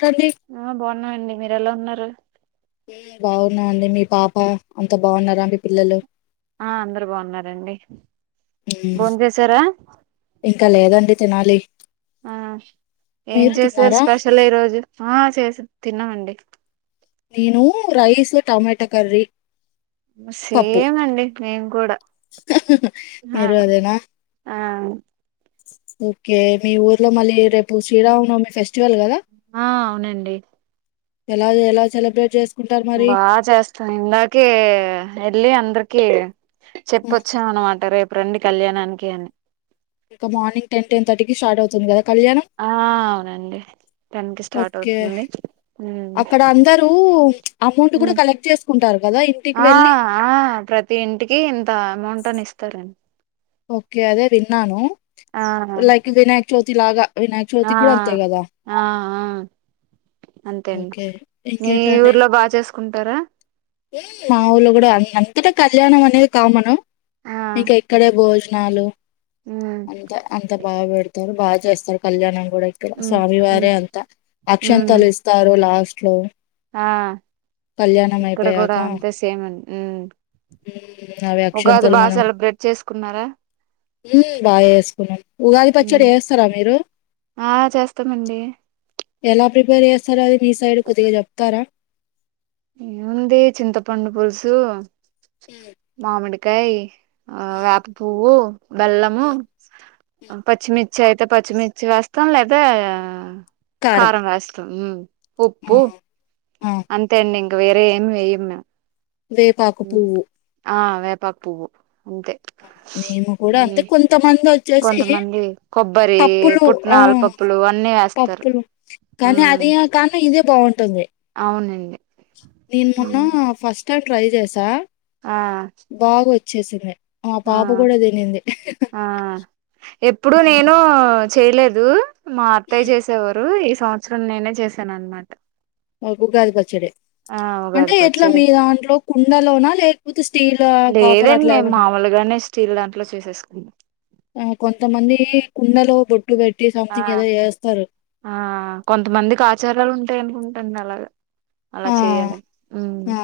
రండి అ బావున్నండి మీర్ ఎలా ఉన్నారు బావున్నా అండి మీ పాప అంత బావున్నారా మీ పిల్లలు అ అందరు బావున్నారండి హ్మ్. బోంజేసారా ఇంకా లేదండి తినాలి అ ఏం మీరు జెశారు తిన్నారా స్పెషల్ ఈరోజు అ చేసి తిన్న అండి నేను రైస్ టమాట కర్రీ పప్పు సేమ్ అండి మేం కూడా అ మీరు అ అ ఒకే మీ ఊర్లో మళ్ళీ రేపు శ్రీరామనవమి ఫెస్ట్ ఆ అవునండి ఎలా ఎలా సెలబ్రేట్ చేస్ బా చేస్తాను ఇందాకె ఎళ్ళి అందరికి కీ ఆ! చెప్పొచ్చాం అనమాట రేపు రండి కళ్యాణానికి అని ఇక మార్నింగ్ టెన్ టెన్ థర్టీకి స్టార్ట్ అవుతుంది కదా కళ్యాణం ఆ అవునండి టెన్ కి స్టార్ట్ ఓకే ‌అవుతుంది అక్కడ అందరూ అమౌంట్ కూడా కలెక్ట్ చేసుకుంటారు కదా ఇంటికి ఆ వెళ్ళి ఆ ప్రతి ఇంటికి ఇంత అమౌంట్ అని ఇస్తారండి ఓకే అదే విన్నాను ఆవును జ్యోతిలాగా ఆ ఆ అంతే ఓకే అండి మీ ఇంకేంటండి ఊర్లో బాగా చేసు కుంటర మా ఊళ్ళో కూడా అ అంతటా కళ్యాణం అనేది కామను ఆ ఇక ఇక్కడే భోజ్ నాలుగు ఉమ్ అంత అంత బాగా పెడతారు బాగా చేస్తారు కళ్యాణం ఉమ్ ఉమ్ స్వామివారే అంతా అక్షంతలు ఉమ్ ఇస్తారు లాస్ట్ లో ఆ కళ్యాణం ఇక్కడ అయిపోయాక కూడా అంతే సేమ్ ఉ అవి అక్షంతలు మనం సెలబ్రేట్ చేసుకున్నారా ఉ బాగా చేసుకున్నాం ఉగాది పచ్చడి ఉమ్ చేస్తారా మీరు ఆ చేస్తామండి ఎలా ప్రిపేర్ చేస్తారో అది మీ సైడ్ కొద్దిగా చెప్తారా ఏముంది చింతపండు పులుసు మామిడి కై ఆ వేప పువ్వు బెల్లము, పచ్చిమి చేతే పచ్చిమిర్చి వేస్తాం లేదా కారం వేస్తాం ఉ ఆ ఉప్పు ఆ అంతే ఇంకా వేరే ఏం వేయం మేం వేపాకు పువ్వు తా పువ్వు అంతే మేము కూడా అంటే మ్మ్ కొంతమంది వ కొంతమంది కొబ్బరి ఆ పుట్నలపప్పులు అన్నీ వేస్తారు ఇంే బాగు అవునండి నేను మొన్న మ్మ్ ఫస్ట్ స్టార్ ఫ్రైజేస ఆ చే సింది ఆ ఆ ఎప్పుడు హ్మ్ నేను చేయలేదు మా అత్తాయ్య హ్మ్ చేసేవారు ఇ సంవత్సరం నేనే చేశాను అనమాట మాకు ఉగాది పచ్చడి ఆ ఉగాది అంటే ఎట్లా పచ్చడి మీ దాంట్లో కుండలోనా లేకపోతే స్టీల్ కాపర్ లేదండి అట్లా మేము ఏమనా మామూలుగానే స్టీల్ దాంట్లో చేసేసుకున్నాం ఆ కొంతమంది కుండలో బట్ ఆ ఆ కొంతమందికి ఆచారాలు ఉంటాయి అనుకుంటా నలగా అలా ఆ చెయ్యాల ఉ ఆ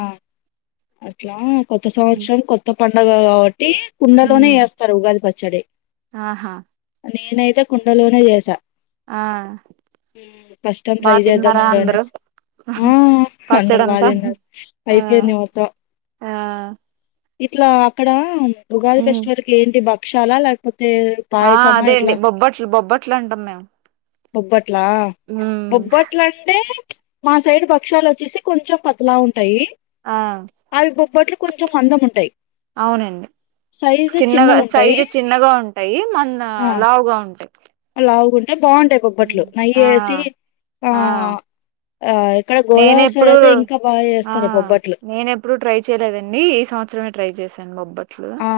అట్లా కొత్త సంవత్సరం కొత్త పంండగగా కావట్టి టి కుండలోనే మ్మ్ వేస్తారు ఉగాది పచ్చడి ఆహా నేనైతే కుండలోనే చేసా ఆ ఫస్ట్ టైమ్ బా ట్రై చేద్దాం తిన్నారా ఉండ అనే అందరూ ఆ అందరు బా పచ్చడంతా తిన్నారు ఆ అయిపోయింది ఆ ఇట్లా అక్కడ ఉగాది ఉమ్ ఫెస్టివల్ి ఏంటి బాక్ చాలలేపోతే తె ఆ పాయసమా అదే అండి ఎట్లా బొబ్బట్లు బొబ్బట్లు అంటాం మేము బొబ్బట్లా ఉమ్ బొబ్ మా సైడ్ భక్ష్యాలు వచ్చేసి కొంచెం పతలా ఉంటుంది టయి ఆ అవి బొబ్బట్లు కొంచం మందం ఉంటాయి అవునండి చిన్నగ చిన్నగుంటాయి. సైజు చిన్నగా ఉంటాయి మన్న లావుగా ఉంటాయి లావుగు న్ అంటె బాగుంటాయి బొబ్బట్లు నెయ్యి ఆ వేసి ఆ నేనెప్పుడుూ ఆ చేస్తారు బొబ్బట్లు. నేనెప్పుడుూ ట్రై చేయలేదండి ఈ సంవత్సరమే ట్రై చేశాను మొబ్బాయి ఆ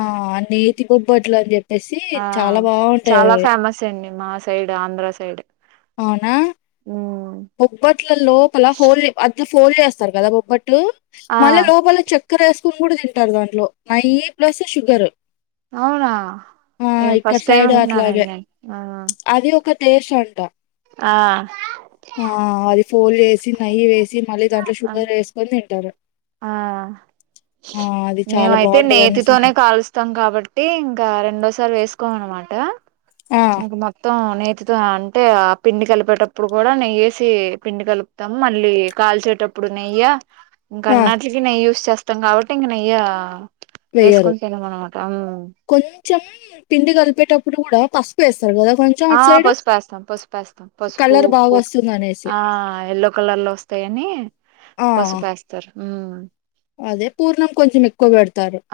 నేతి బొబ్బట్లు అని చెప్ప తెసి ఆ చాలా బాగుంటాయి చాలా అవి ఫేమస్ అండి మా సైడ్ ఆంధ్ర సైడ్ అవున ఉమ్ బొబ్బట్ ట్ల లోపలా హోల్ అద్ ఫోల్ చేస్తారు కదా బొబ్బట్ ట్టు ఆ మళ్ళ లోపల చక్కెర్ వేస్త కుమ్ముడు తింటారు దాంట్లో నయ్యి ప్లస్ షుగర్ అవున ఆ ఏ ఇక్కడ ఫస్ట్ టైం సైడ్ వింటున్నా నేను తేషంట ఆ ఆ అది ఫోల్ చేసి నెయ్యి వేసి మళ్ళీ దాంట్లొ షుగర్ వేసుకొని తింటారు ఆ ఆ అది చాలా మేమైతే బాగుంటది అనేసి నేతితోనే అన్నారు కాలుస్తాం కాబట్టి ఇంకా రెండోసారి వేసు ఎక్కువ అనమాట ఆ ఇక మొత్తం నే తుదో అంటే ఆ పిండి కలిపేటప్పుడు కూడ నెయ్యేసి పిండి కలుప్తాము మళ్ళీ కాల్చేటప్పుడు నెయ్య ఇంకా ఆ అన్నాట్లికి నెయ్యి యూస్ చేస్తా మొత్తం కాబట్టి ఇంక నెయ్య వెయ్యరు వేసుకుని తినం అనమాట కొంచం పిండి కలిపేటప్పుడు ఇప్పుడు కూడ పసుపు వేస్ ఆ పసుపేస్తాం పసుపేస్తాం పసుపు కలర్ బాగా ఉప్పు వస్తుంది అనేసి ఆ ఎల్లో కలర్ లో వస్తాయని ఆ పసుపు వేస్తారు ఉమ్ అదే పూర్ణం కొంచం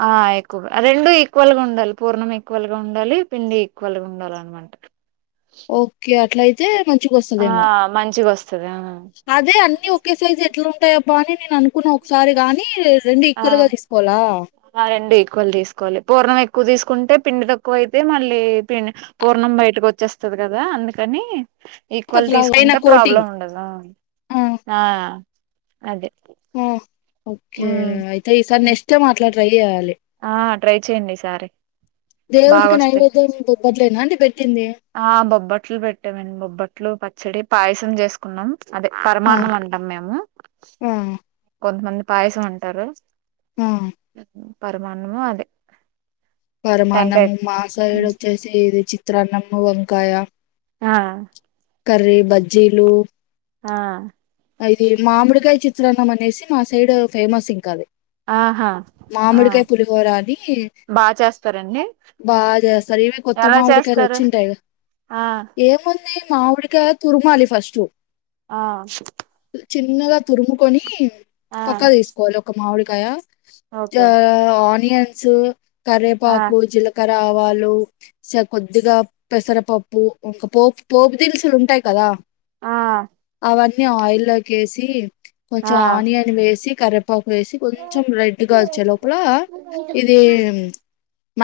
ఆ ఎక్కువగా రెండు ఈక్వల్ గా ఉండాలి పూర్ణం ఎక్కువ ఈక్వల్గా ఉండాలి పిండి ఈక్వల్ గా ఉండాలి అన్నమాట ఓకే అట్లయితే మ ఆ మంచిగా వ అదే అన్ని ఒకే సైజ్ ఎట్లా ఉం టాయి అబ్బా అని నేను అనుకున్నా ఒకసారి గాని రెండు ఆ ఈక్వల్ గా తీసుకోవాలా ఆ రెండు ఈక్వల్ తీసుకోవాలి పూర్ణం ఎక్కువ తీసుకుంటే పిండి తక్కువ అయితే మళ్ళీ పిం పూర్ణం బయటకు వచ్చేస్తది కదా అందుకని ఈక్వల్ పతలాగా పైన తీసుకుంటే కోటింగ్. ప్రాబ్లం ఉండదు ఆ ఆ అదే హ ఓకే మ్మ్ అయితే ఈ సార్ నెక్స్ట్ టైం అట్లా ట్రై చేయాలి ఆ ట్రై చెయ్యండి ఈ సారీ దేవునికి నైవేద్యం బొబ్బట్లేనా అండి పెట్టింది బట్టలు పెట్టామండి బొబ్బట్లు పచ్చడి పాయసం చేసుకున్నాం అదే ఆ! పరమాన్నం అంటాం మేము ఆ! కొంతమంది పాయసం ఉంటారు ఆ! పరమాన్నము అదే టెంకాయ పరమాన్నము మాసైడు వచ్చేసి ఇది చి చిత్రాన్నం వంకాయ ఆ కర్రీ బజ్జీలు ఆ అది మామిడికాయ చిత్రాన్నం అనేసి మా సైడ్ ఫేమస్ ఇంకా అది ఆహా ఆ మామిడికాయ పులిహోరా అని బాగా చేస్తారండి బాగా చేస్తారు ఇవి కొత్త ఎలా మామిడికాయలు చేస్తారు వచ్చింటాయిగా ఆ ఏము మామిడికాయ తురుమాలి ఫస్ట్ ఆ చిన్నగా తురుముకొని ఆ తొక్క తీసుకోవాలి ఒక మామిడి కాయా ఆ ఓకే ఆన్ ఈ అన్సు ఆ కర్రేపాకు జీలకర్ర ఆవాలు కొద్దిగా పెసరపప్పు ఇంకా పోపు పోపు దినుసులు ఉంటాయి కదా ఆ అన్ని ఆయిల్ లోకి వేసి కొంచెం ఆ ఆనియన్ వేసి కరే పకు వేసి కొంచెం రెడ్ గా వచ్చే లోపల ఇది